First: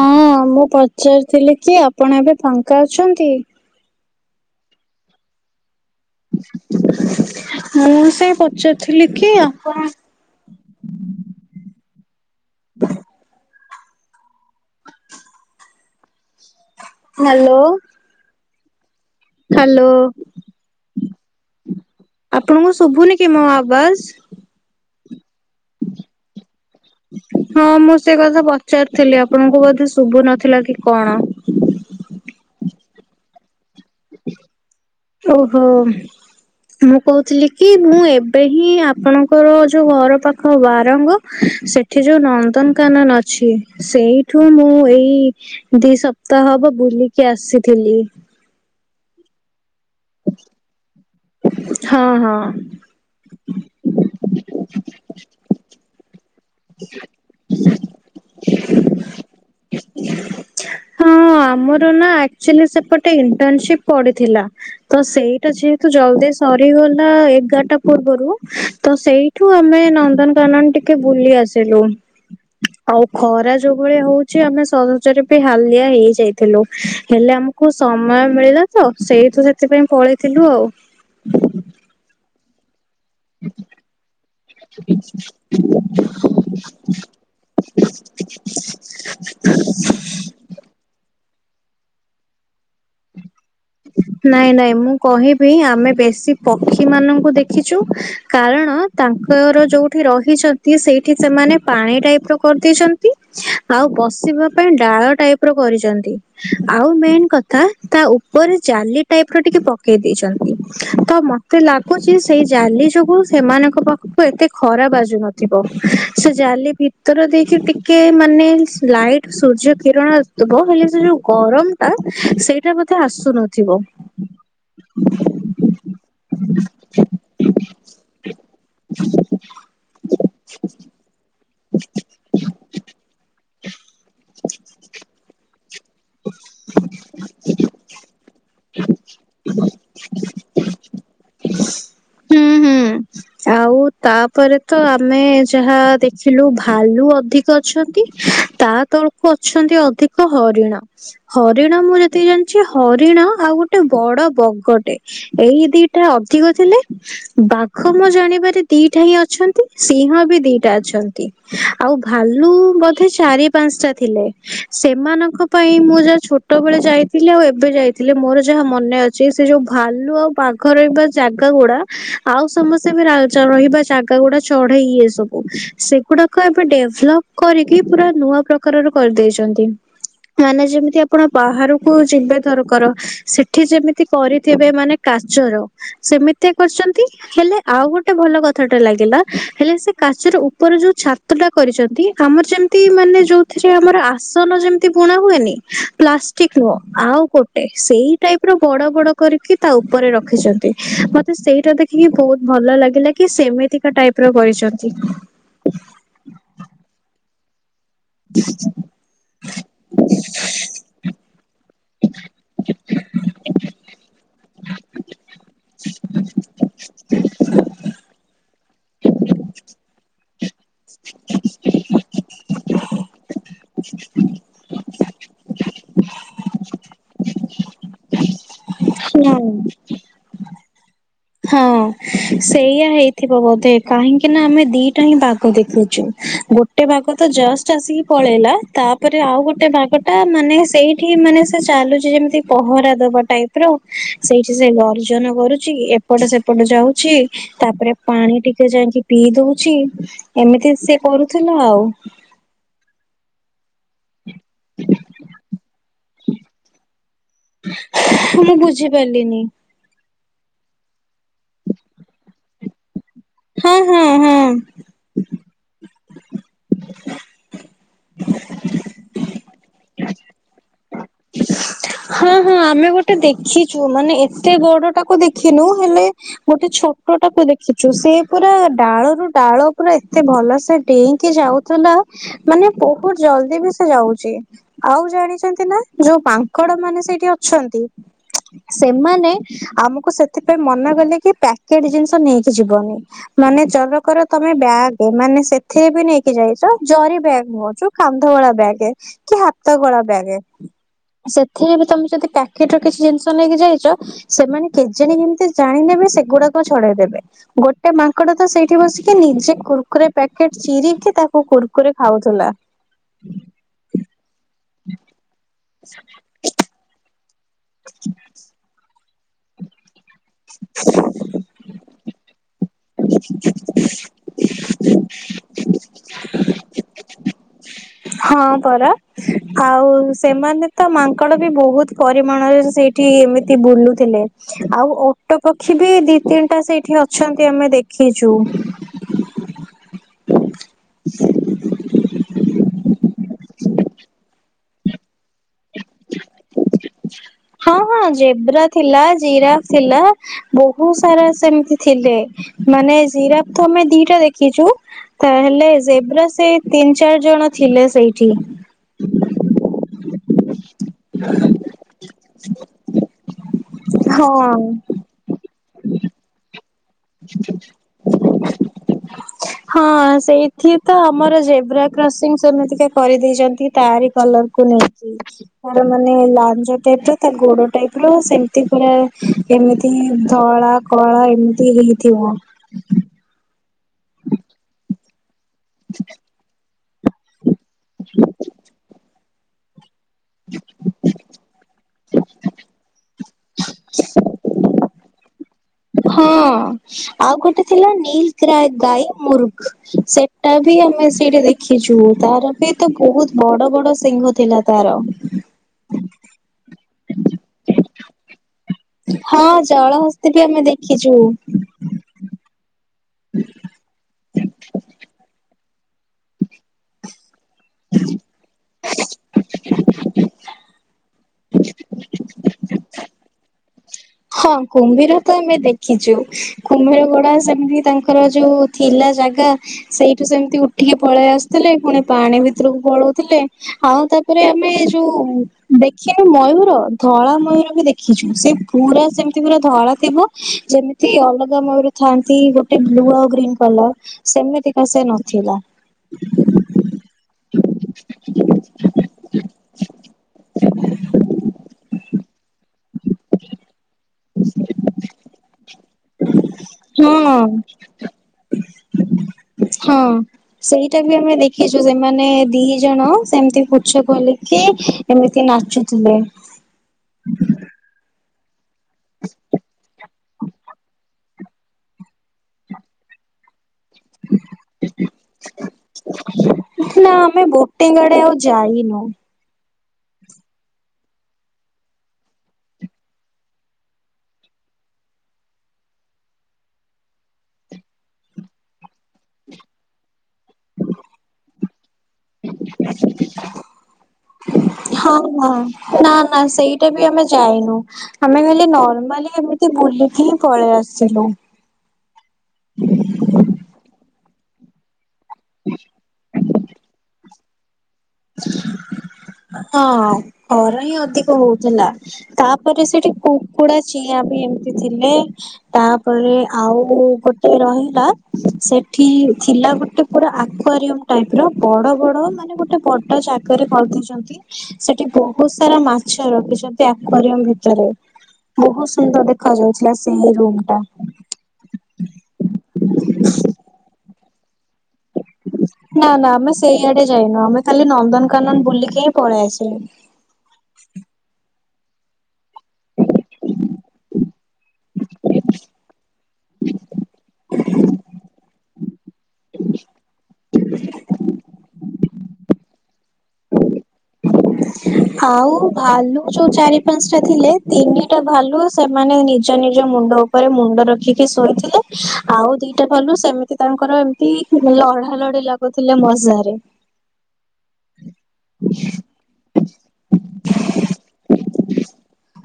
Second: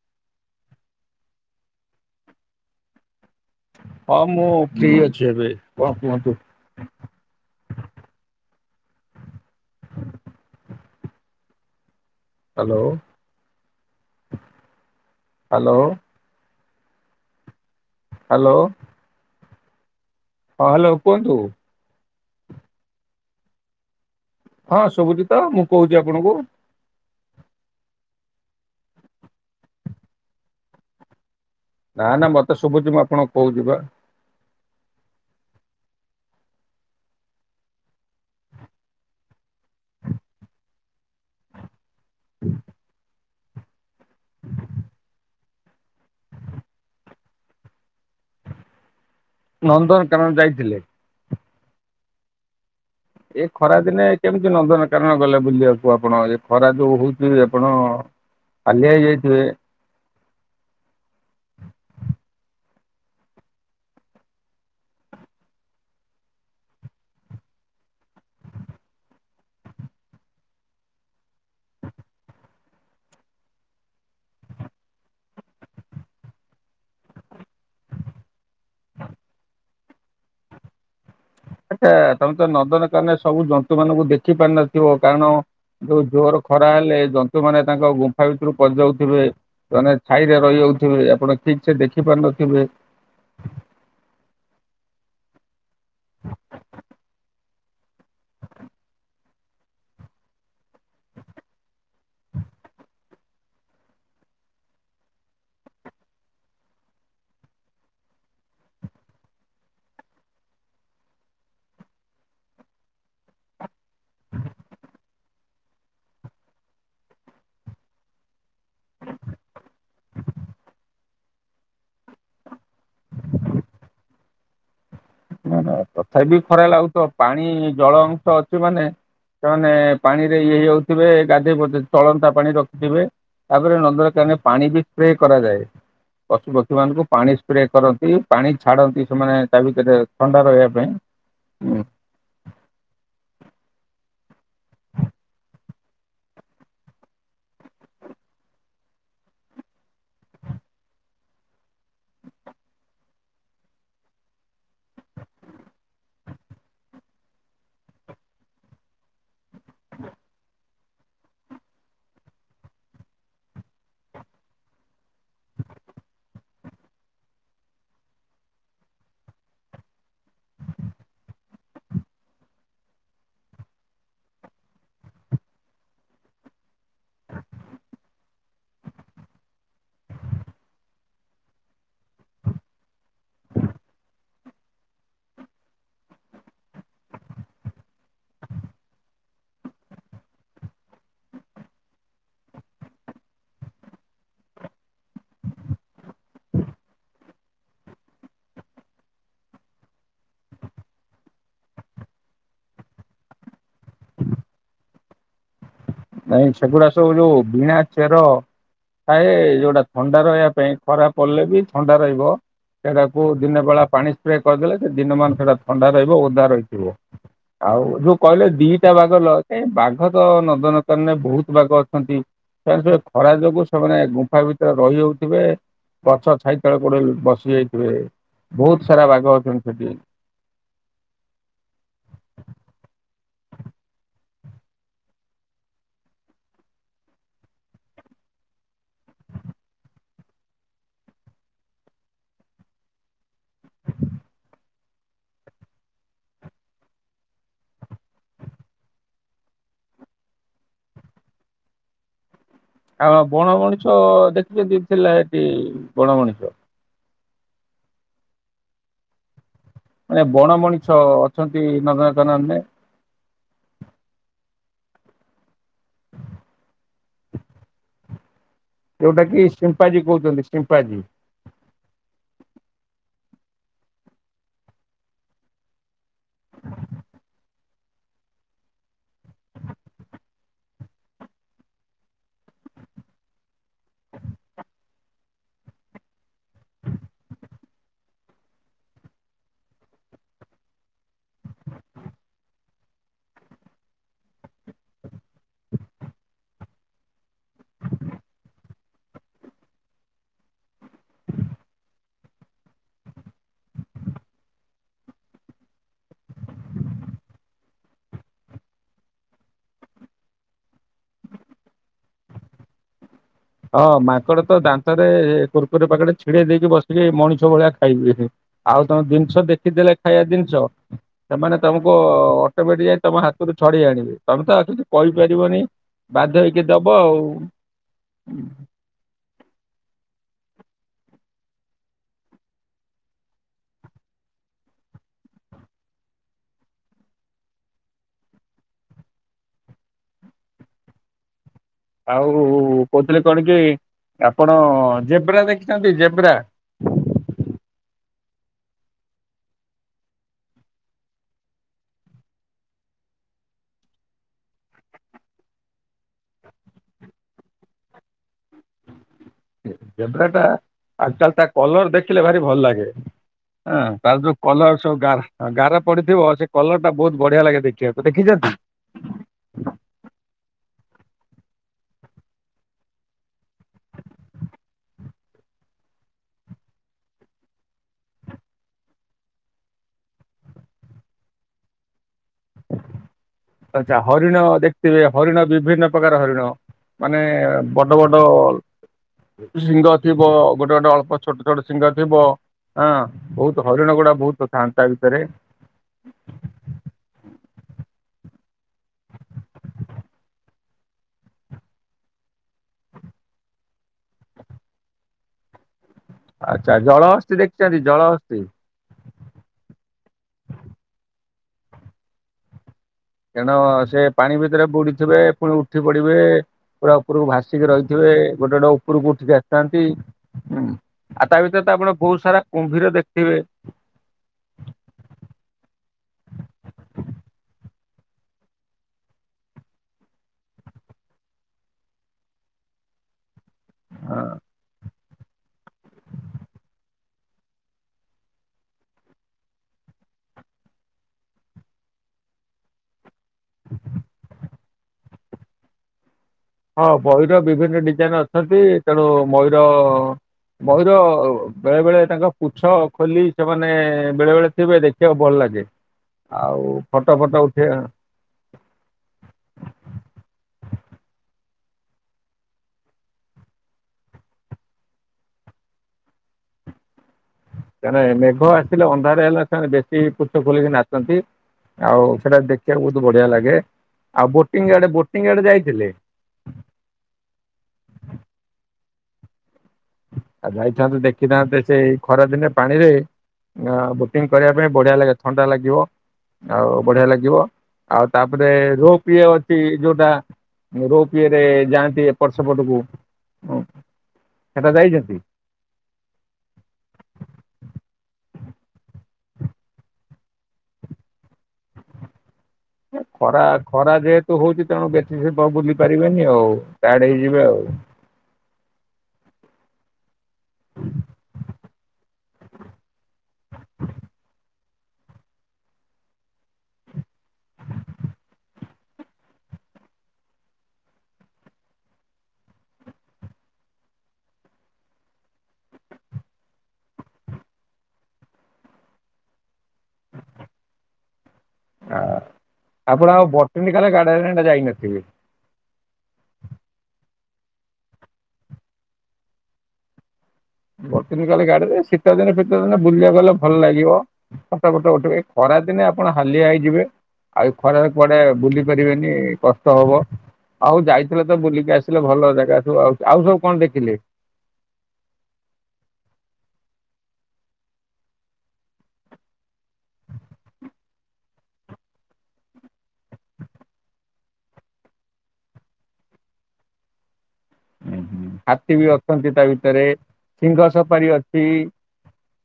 ହଁ ମୁଁ ପଚାରିଥିଲି କି ଆପଣ ଏବେ ଫାଙ୍କା ଅଛନ୍ତି? ହଁ ମୁଁ ଫ୍ରି ଅଛି ଏବେ। କଣ କୁହନ୍ତୁ। ମୁଁ ସେ ପଚାରୁଥିଲି କି ଆପଣ hello hello. Hello. Hello. Hello. ହଁ ହ୍ୟାଲୋ କୁହନ୍ତୁ। ଆପଣଙ୍କୁ ଶୁଭୁନି କି ମୋ ଆବାଜ? ହଁ ଶୁଭୁଚି ତ ମୁଁ କହୁଛି ଆପଣଙ୍କୁ। ହଁ ମୁଁ ସେ କଥା ପଚାରୁଥିଲି ଆପଣଙ୍କୁ ବୋଧେ ଶୁଭୁ ନଥିଲା କି କଣ। ନା ନା ମତେ ଶୁଭୁଛି ମୁଁ ଆପଣଙ୍କୁ କହୁଛି ପା। ଓହୋ। ମୁଁ କହୁଥିଲି କି ମୁଁ ଏବେ ହିଁ ଆପଣଙ୍କର ଯୋଉ ଘର ପାଖ ବାରଙ୍ଗ ସେଠି ଯୋଉ ନନ୍ଦନକାନନ ଅ ଛି ସେଇଠୁ ମୁଁ ଏଇ ଦି ସପ୍ତାହ ହବ ବୁଲିକି ଆସିଥିଲି। ନନ୍ଦନକାନନ ଯାଇଥିଲେ? ହଁ ହଁ। ଏ ଖରା ଦିନେ କେମିତି ନନ୍ଦନ କାନନ ଗଲେ ବୁଲିବାକୁ ଆପଣ ଏ ଖରା ଯୋଉ ହଉଚି। ଆପଣ ହାଲିଆ ହେଇ ଯାଇଥିବେ। ହଁ ଆମର ନା ଆକଚୁଆଲି ସେପଟେ ଇଣ୍ଟର୍ନସିପ ପଡିଥିଲା। ତ ସେଇଟା ଯେହେତୁ ଜଲଦି ସରିଗଲା ଏଗାରଟା ପୂର୍ବରୁ ତ ସେଇ ଠୁ ଆମେ ନନ୍ଦନକାନନ ଟିକେ ବୁଲି ଆସିଲୁ। ଆଉ ଖରା ଯୋଉ ଭଳିଆ ହଉଛି ଆମେ ସହଜରେ ବି ହାଲିଆ ହେଇଯାଇଥିଲୁ ହେଲେ ଆମକୁ ସମୟ ମିଳିଲା ତ ସେଇଠୁ ସେଥିପାଇଁ ପଳେଇଥିଲୁ ଆଉ। ଆଚ୍ଛା ତମେ ନନ୍ଦନକାନନ ସବୁ ଜନ୍ତୁ ମାନଙ୍କୁ ଦେଖି ପାରିନଥିବ। କାରଣ ଯୋଉ ଜୋର ଖରା ହେଲେ ଜନ୍ତୁମାନେ ତାଙ୍କ ଗୁମ୍ଫା ଭିତରୁ ପଶିଯାଉଥିବେ। ମାନେ ଛାଇରେ ରହିଯାଉଥିବେ ଆପଣ ଠିକ ସେ ଦେଖି ପାରିନଥିବେ। ନାଇଁ ନାଇଁ ମୁଁ କହିବି ଆମେ ବେଶୀ ପକ୍ଷୀ ମାନଙ୍କୁ ଦେଖ ଖିଚୁ। କାରଣ ତାଙ୍କର ଯୋଉଠି ରହିଛନ୍ତି ସେଇଠି ସେମାନେ ପାଣି ଟାଇପ ର କରିଦେଇଛନ୍ତି। ଆଉ ବସିବା ପାଇଁ ଡାଳ ଟାଇପ ର କରିଛନ୍ତି, ଆଉ ମେନ୍ କଥା ଥା ତା ଉପରେ ଜାଲି ଟାଇପ ର ଟିକେ ପକେଇ ଦେଇଛନ୍ତି, ତ ମତେ ଲାଗୁଛି ସେଇ ଜାଲି ଯୋଗୁ ସେମାନଙ୍କ ପାଖକୁ ଏତେ ଖରା ବାଜୁନଥିବ, ସେ ଜାଲି ଭିତର ଦେଇକି ଟିକେ ମାନେ ଲାଇଟ ସୂର୍ଯ୍ୟ କିରଣ ଆସୁଥିବ, ହେଲେ ସେ ଯୋଉ ଗରମ ଟା ସେଇଟା ବୋଧେ ଆସୁନଥିବ। ନ ତଥାପି ଖରା ଲାଗୁଥିବ, ପାଣି ଜଳ ଅଂଶ ଅଛି ମାନେ ସେମାନେ ପାଣି ରେ ଇଏ ହେଇଯାଉଥିବେ। ଗାଧୋଇ ପଡୁଥିବେ, ଚଳନ୍ତା ପାଣି ରଖିଥିବେ, ତାପରେ ନଦର କାନେ ପାଣି ବି ସ୍ପ୍ରେ କରାଯାଏ। ପଶୁ ପକ୍ଷୀ ମାନଙ୍କୁ ପାଣି ସ୍ପ୍ରେ କରନ୍ତି, ପାଣି ଛାଡନ୍ତି ସେମାନେ ତା ଭିତରେ ସେ ପାଇଁ ହୁଁ ହୁଁ, ଆଉ ତାପରେ ତ ଆମେ ଯାହା ଦେଖିଲୁ ଭାଲୁ ଅଧି କ ଅଛନ୍ତି, ତା ତଳକୁ ଅଛନ୍ତି ଅଧିକ ହରିଣ। ହରିଣ ମୁଁ ଯେତିକି ଜାଣିଛି, ହରିଣ ଆଉ ଗୋଟେ ବଡ ବଗଟେ, ଏଇ ଦିଟା ଅଧିକ ଥିଲେ ବାଘ ମୋ ଜାଣିବାରେ ଦିଟା ହିଁ ଅଛନ୍ତି, ସିଂହ ବି ଦିଟା। ଅଛନ୍ତି ଆଉ ଭାଲୁ ବୋଧେ ଚାରି ପାଞ୍ଚଟା ଥିଲେ, ସେମାନଙ୍କ ଙ୍କ ପାଇଁ ମୁଁ ଯାହା ଛୋଟ ବେଳେ ଯାଇଥିଲି ଆଉ ଏବେ ଯାଇଥିଲି। ଥିଲେ ମୋର ଯାହା ମନେ ଅଛି, ସେ ଯୋଉ ଭାଲୁ ଆଉ ବାଘରେ ବା ଜାଗା ଗୁଡା ଆଉ ସମସ୍ତେ ବି ରହିବା ଜାଗା ଗୁଡା ଚଢେଇ ଇ ସବୁ, ସେଗୁଡାକ ଏବେ ଡେଭଲପ କରିକି ପୁରା ନୂଆ ପ୍ରକାରର କରିଦେଇଛନ୍ତି। ମାନେ ଯେମିତି ଆପଣ ବାହାରକୁ ଯିବେ ଧର ଙ୍କର ସେଠି ଯେମିତି କରିଥିବେ ମାନେ କାଚର, ସେମିତି କରିଛନ୍ତି। ହେଲେ ଆଉ ଗୋଟେ ଭଲ କଥାଟା ଲାଗିଲା, ହେଲେ ସେ କାଚର ଉପରେ ଯୋଉ ଛାତ ଟା କରିଛନ୍ତି ଆମର ଯେମତି ମାନେ ଯୋଉଥିରେ ଆମର ଆସନ ଯେମତି ବୁଣା ହୁଏନି ଠିକ୍ ନୁହଁ ଆଉ କ ସେଇ ଟାଇପ ର ବଡ ବଡ କରିକି, ତା ଉପରେ ରଖିଛନ୍ତି, ମତେ ସେଇଟା ଦେଖ ବହୁତ ଭଲ ଲାଗିଲା କି -ସେମିତିକା ଟାଇପ ର କରିଛନ୍ତି। ନାଇଁ ସେଗୁଡ଼ା ସବୁ ଯୋଉ ଭିଣା ଚେର ଥାଏ, ଯୋଉଟା ଥଣ୍ଡା ରହିବା ପାଇଁ, ଖରାପ ପଡ଼ିଲେ ବି ଥଣ୍ଡା ରହିବ। ସେଇଟାକୁ ଦିନେ ବେଳା ପାଣି ସ୍ପ୍ରେ କରିଦେଲେ ଯେ ଦିନମାନ ସେଟା ଥଣ୍ଡା ରହିବ, ଓଦା ରହିଥିବ। ଆଉ ଯୋଉ କହିଲେ ଦିଟା ବାଘ ଲ ବାଘ ତ ନଦନ [unintelligible] ବହୁତ ବାଘ ଅଛନ୍ତି, ସେ ଖରା ଯୋଗୁ ସେମାନେ ଗୁମ୍ଫା ଭିତରେ ରହିଯାଉଥିବେ? ଗଛ ଛାଇ ତଳେ କୋଉଠେ ବସି ଯାଇଥିବେ, ବହୁତ ସାରା ବାଘ ହୁଁ ଅଛନ୍ତି ସେଠି। ହଁ ସେଇୟଆ ହେଇଥିବ ବୋଧେ, କାହିଁକି ନା ଆମେ ଦିଟା ହିଁ ବାଘ ଦେଖୁଛୁ, ଗୋ ଗୋଟେ ବାଘ ତ ଜଷ୍ଟ ଆସିକି ପଳେଇଲା, ତାପରେ ଆଉ ଗୋଟେ ବାଘ ଟା ମାନେ ସେଇ ସେଠି ମାନେ ସେ ଚାଲୁଛି ଯେମିତି ପହରା ଦବା ଟାଇପ ର, ସେଇଠି ସେ ଗର୍ଜନ କରୁଛି। ଏପଟ ସେପଟ ଯାଉଛି, ତାପରେ ପାଣି ଟିକେ ଯାଇକି ପିଇ ଦଉଛି। ଏମିତି ସେ କରୁଥିଲା ଆଉ। ହଁ, ବଣ ମଣିଷ ଦେଖିଛନ୍ତି ଥିଲା ଏଠି, ବଣ ମଣିଷ? ମୁଁ ବୁଝିପାରିଲିନି। ମାନେ ବଣ ମଣିଷ ଅଛନ୍ତି ନନ୍ଦନ କାନନ ରେ ହଁ ହଁ ହଁ ଯୋଉଟା କି ସିମ୍ପାଜୀ କହୁଛନ୍ତି ସିମ୍ପାଜୀ। ହଁ ହଁ ଆମେ ଗୋଟେ ଦେଖିଛୁ ମାନେ ଏତେ ଗୋଡଟାକୁ ଦେଖିନୁ, ହେଲେ ଗୋଟେ ଛୋଟଟାକୁ ଦେଖିଛୁ, ସେ ପୁରା ଡାଳରୁ ଡାଳ ପୁରା ଏତେ ଭଲସେ ଡେଇଁକି ଯାଉ ଥିଲା, ମାନେ ବହୁତ ଜଲଦି ବି ସେ ଯାଉଛି, ଆଉ ଜାଣିଛନ୍ତି ନା? ଯୋଉ ମାଙ୍କଡ ମାନେ ସେଇଠି ଅଛନ୍ତି? [inaudible] ସେମାନେ ଆମକୁ ସେଥିପାଇଁ ମନା ଗଲେ କି ପ୍ୟାକେଟ ଜିନିଷ ନେଇକି ଯିବନି। ମାନେ ଚରକର ତମେ ବ୍ୟାଗ, ମାନେ ସେଥିରେ ବି ନେଇକି ଯାଇଛ, ଜରି ବ୍ୟାଗ୍ ନୁହଁ, ଯୋଉ କାନ୍ଧଗଳା ବ୍ୟାଗେ କି ହାତଗଳା ବ୍ୟାଗେ? ସେଥିରେ ବି ତମେ ଯଦି ପ୍ୟାକେଟ ର କିଛି ଜିନିଷ ନେଇକି ଯାଇଚ ସେମାନେ କେଜାଣି କେମିତି ଜାଣି ନେବେ ସେଗୁରାକ ଛଡ଼ାଇଦେବେ। ଗୋଟେ ମାଙ୍କଡ ତ ସେଇଠି ବସିକି ନିଜେ କୁର୍କୁରେ ପ୍ୟାକେଟ ଚିରିକି ତାକୁ କୁର୍କୁରି ଖାଉଥୁଲା। ଅଁ ମାଙ୍କଡ ତ ଦାନ୍ତରେ କୁର୍କୁରି ପାକେଟେ ଛିଡେଇ ଦେଇକି ବସିକି ମଣିଷ ଭଳିଆ ଖାଇବେ। ଆଉ ତମ ଦିନିଷ ଦେଖିଦେଲେ ଖାୟା ଦିନିଷ ସେମାନେ ତମକୁ ଅ [unintelligible] ତମ ହାତରୁ ଛଡେଇ ଆଣିବେ। ତମେ ତ ଆ [unintelligible] କଇପାରିବନି ବାଧ୍ୟ ହେଇକି ଦବ ଆଉ। ହଁ ପରା। ଆଉ ସେମାନେ ତ ମାଙ୍କଡ ବି ବହୁତ୍ ପରିମାଣରେ ସେଇଠି ଏମିତି ବୁଲୁଥିଲେ। ଆଉ ଓଟୋ ପକ୍ଷୀ ବି ଦି, ତିନ୍ ଟା ସେଇଠି ଅଛନ୍ତି ଆମେ ଦେଖିଚୁ। ଆଉ କଉତିଲେ କଣ କି ଆପଣ ଜେବ୍ରା ଦେଖିଚନ୍ତି ଜେବ୍ରା? ହଁ ହଁ ଜେବ୍ରା ଥିଲା ଜିରାଫ୍ ଥିଲା। ବହୁ ସାରା ସେମିତି ଥିଲେ ମାନେ ଜିରାପ୍ ତ ଆମେ ଦିଟା ଦେଖିଚୁ ତାହେଲେ ଜେବ୍ରା ସେଇ ତିନ୍, ଚାର୍ ଜଣ ଥିଲେ ସେଇଠି। ଜେବ୍ରା ଟା ଆକ୍ଚ଼ଲ ତା କଲର ଦେଖିଲେ ଭାରି ଭଲ ଲାଗେ। ଆଁ ତାର ଯୋଉ ହଁ। କଲର ସବ୍ ଗାର୍ ଆଁ ଗାର ପଡିଥିବ ସେ କଲର ଟା ବହୁତ୍ ବଢିଆ ଲାଗେ ଦେଖିଆକୁ ଦେଖିଚ [inaudible] ହଁ ସେଇଠି ତ ଆମର ଜେବ୍ରା କ୍ରସିଂ ସେମିତିକା କରିଦେଇଚନ୍ତି ତାରି କଲମ୍। କୁ ନେଇକି ତାରି ମାନେ ଲାଞ୍ଜ ଟାଇପ୍ ର ତା ଗୋଡ ଟାଇପ୍ ର ସେମିତି ପୁରା ଏମିତି ହିଁ ଧଳା, କଳା ଏମିତି ହେଇଥିବ। ଆଚା ହରିଣ ଦେଖଥିବେ ହରିଣ ବିଭିନ୍ନ ପ୍ରକାର ହରିଣ ମାନେ ବଡ ବଡ ଶିଂଗ ଥିବ ଗୋଟେ ଗୋଟେ ଅଳ୍ପ ଛୋଟ୍ ଟ [unintelligible] ସିଂଗ ଥିବ ଆଁ ବହୁତୁ ହରିଣ ଗୁଡା ବହୁତ ଥାନ୍ତି ତା ଭିତରେ। ହଁ। ଆଉ ଗୋଟେ ଥିଲା ନୀଲକ୍ରାଏ ଗାଈ ମୁରୁଗ୍ ସେଟା ବି ଆମେ ସେଇଠି ଦେ ଖିଚୁ ତାର ବି ତ ବହୁତ୍ ବଡ ବଡ ସିଂଘ ଥିଲା ତାର। ଆଚ୍ଛା ଜଳହସ୍ତି ଦେଖିଚ଼ନ୍ତି ଜଳହସ୍ତି? ହଁ ଜଳହସ୍ତି ଟି ଆମେ ଦେଖିଚୁ। ତେଣ ସେ ପାଣି ଭିତରେ ବୁଡିଥିବେ ପୁଣି ଉଠି ପଡିବେ ପୁରା ଉପରକୁ ଭାସ୍ ସିକି ରହିଥିବେ ଗୋଟେ ଗୋଟେ ଉପକୁ ଉଠିକି ଆ ତାନ୍ତି ଉଁ ଆଉ ତା ଭିତରେ ତ ଆପଣ ବହୁ ସାରା କୁମ୍ଭୀର ଦେକତିବେ? ହଁ କୁମ୍ଭୀର ତ ଆମେ ଦେଖିଚୁ କୁମ୍ଭୀର ଗୋଡା ସେମିତି ତାଙ୍କର ଯୋଉ ଥିଲା ଜାଗା ସେଇଠୁ ସେମିତି ଉଠିକି ପଳେଇ ଆସୁଥିଲେ ପୁଣି ପାଣି ଭିତରୁକୁ ପଳଉଥିଲେ। ଅଁ ହଁ। ତାପରେ ଆମେ ଯୋଉ ଦେଖିନୁ ମୟୂର ଧଳା ମୟୂର ବି ଦେଖିଚୁ। ସେ ପୁରା ସେମିତି ପୁରା ଧଳା ଥିବ ଯେମିତି ଅଲଗା ମୟୁର ଥାନ୍ତି ଗୋଟେ ବ୍ଲୁ ଆଉ ଗ୍ ଗୀନ୍ କଲର୍ ସେମିତିକା ସେ ନଥିଲା। ହଁ ମୟୂର ବିଭିନ୍ନ ଡିଜାଇନ୍ ଅଛନ୍ତି ତେଣୁ ମୟୂର ମୟୂର ବେଳେ ବେଳେ ତାଙ୍କ ପୁଚ୍ଛ ଖୋଲି ସେମାନେ ବେଳେ ବେଳେ ଥିବେ ଦେଖିଆକୁ ଭଲ ଲାଗେ ଆଉ ହଁ ଫଟ ଫଟ ଉଠେଆଁ ହଁ। ସେଇଟା ବି ଆମେ ଦେଖିଚୁ ସେମାନେ ଦି ଜଣ ସେମିତି ପୁଚ୍ଛ ଖୋଲିକି ଏମିତି ନାଚୁଥୁଲେ। ତାନାଏ ମେଘ ଆସିଲେ ଅନ୍ଧାର ଏଲା ତାମାନେ ବେଶୀ ପୁଚ୍ଛ ଖୋଲିକି ନାଚନ୍ତି। ଆଉ ସେଟା ଦେଖିଆକୁ ବହୁତୁ ବଢିଆ ଲାଗେ। ଆଉ ବୋଟିଂ ଆଡେ ବୋଟିଂ ଆଡେ ଯାଇଥିଲେ? ନାଁ ଆମେ ବୋଟିଂ ଆଡେ ଆଉ ଯାଇନୁ। ଆଉ ଯାଇଥାନ୍ତୁ ଦେଖିଥାନ୍ତେ ସେ ଖରାଦିନେ ପାଣିରେ ଆ ବୋଟିଂ କରିଆ ପାଇଁ ବଢିଆ ଲାଗେ ଥଣ୍ଡା ଲାଗିବ। ଆଉ ବଢିଆ ଲାଗିବ ଆଉ ତାପରେ ରୋଗ ପିଏ ଅଛି ଯୋଉଟା ରୋଗିରେ ଯାଆନ୍ତି ଏପଟ ସେପଟକୁ। ସେଟା ହଁ ଯାଇଛନ୍ତି? ହଁ ନା ନା ସେଇଟା ବି ଆମେ ଯାଇନୁ। ଆମେ ଖାଲି ନର୍ମାଲି ଏମିତି ବୁଲିକି ହିଁ ପଳେଇ ଆସିଲୁ। ଖରା ଖରା ଯେହେତୁ ହଉଛି ତେଣୁ ବେଶୀ ସମୟ ବୁଲି ପାରିବେନି ଆଉ ଟାଏଡ ହେଇ ଯିବେ ଆଉ। ହଁ। ଘର ହିଁ ଅଧିକ ହଉଥିଲା ତାପରେ ସେଠି କୁକୁଡା ଚିଆଁ ବି ବି ଥିଲେ। ତାପରେ ଆଉ ଗୋଟେ ରହିଲା ସେଠି ଥିଲା ଗୋଟେ ପୁରା ଆକ୍ୱାରିୟମ ଟାଇପ ର ବଡ ବଡ ମାନେ ଗୋଟେ ବଡ଼ ଜାଗାରେ ପାଳତିଚନ୍ତି। ସେଠି ବହୁତ ସାରା ମାଛ ରଖିଛନ୍ତି ଆକ୍ଵାରିୟମ ଭିତରେ। ବହୁତ ସୁନ୍ଦର ଦେଖା ଯାଉଥିଲା ସେଇ ରୁମଟା। ଆ ଆପଣ ଆଉ ବଟିନକାଲା ଗାର୍ଡେନ ଆଡେ ଯାଇନଥିବେ। ନା ନା ଆମେ ସେଇଆଡେ ଯାଇନୁ ଆମେ ଖାଲି ନନ୍ଦନକାନନ ବୁଲିକି ହିଁ ପଳେଇଆସିଲୁ। ବଟିନିକାଲ ଗାର୍ଡେନ ଶୀତ ଦିନ ଫିତ ଦିନେ ବୁଲିବାକୁ ଗଲେ ଭଲ ଲାଗିବ। ଫଟ ଫଟ ଉଠେଇବେ ଏ ଖରାଦିନେ ଆପଣ ହାଲିଆ ହେଇଯିବେ। ଆଉ ଏ ଖରାରେ କୁଆଡେ ବୁଲି ପାରିବେନି କଷ୍ଟ ହବ। ଆଉ ଯାଇଥିଲେ ତ ବୁଲିକି ଆସିଲେ ଭଲ ଜାଗା ସବୁ ଆ ଆଉ ସବୁ କଣ ଦେଖିଲେ? ଆଉ ଭାଲୁ ଯୋଉ ଚାରି ପାଞ୍ଚଟା ଥିଲେ ତିନିଟା ଭାଲୁ ସେମାନେ ନିଜ ନିଜ ମୁଣ୍ଡ ଉପରେ ମୁଣ୍ଡ ରଖିକି ଶୋଇଥିଲେ ଆଉ ଦିଟା ଭାଲୁ ସେମିତି ତାଙ୍କର ଏମିତି ଲଢା ଲଢି ଲାଗୁଥିଲେ ମଜାରେ। ହୁଁ ହାତୀ ବି ଅଛନ୍ତି ତା ଭିତରେ ସିଂହ ସପାରି ଅଛି। [inaudible]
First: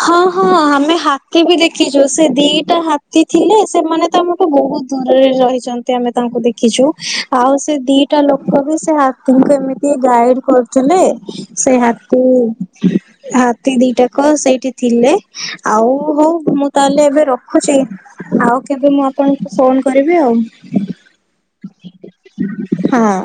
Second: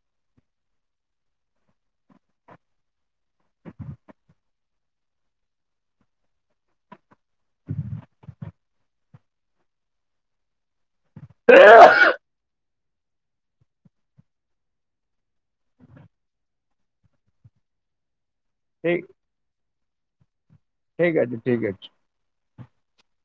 ହଁ ହଁ ଆମେ ହାତୀ ବି ଦେଖିଛୁ ସେ ଦିଟା ହାତୀ ଥିଲେ ସେମାନେ ତମ ବହୁତ ଦୂରରେ ରହିଛନ୍ତି ଆମେ ତାଙ୍କୁ ଦେଖିଛୁ। ଆଉ ସେ ଦିଟା ଲୋକ ବି ସେ ହାତୀଙ୍କୁ ଏମିତି ଗାଇଡ କରୁଥିଲେ। ସେ ଠିକ ହାତୀ ହାତୀ ଦିଟାକ ସେଇଠି ଥିଲେ ଆଉ ହଉ ମୁଁ ତାହେଲେ ଏବେ ରଖୁଛି। ଆଉ କେବେ ମୁଁ ଆପଣଙ୍କୁ ଫୋନ କରିବି ଆଉ। ଠିକ ଅଛି ଠିକ ଅଛି। ହଁ।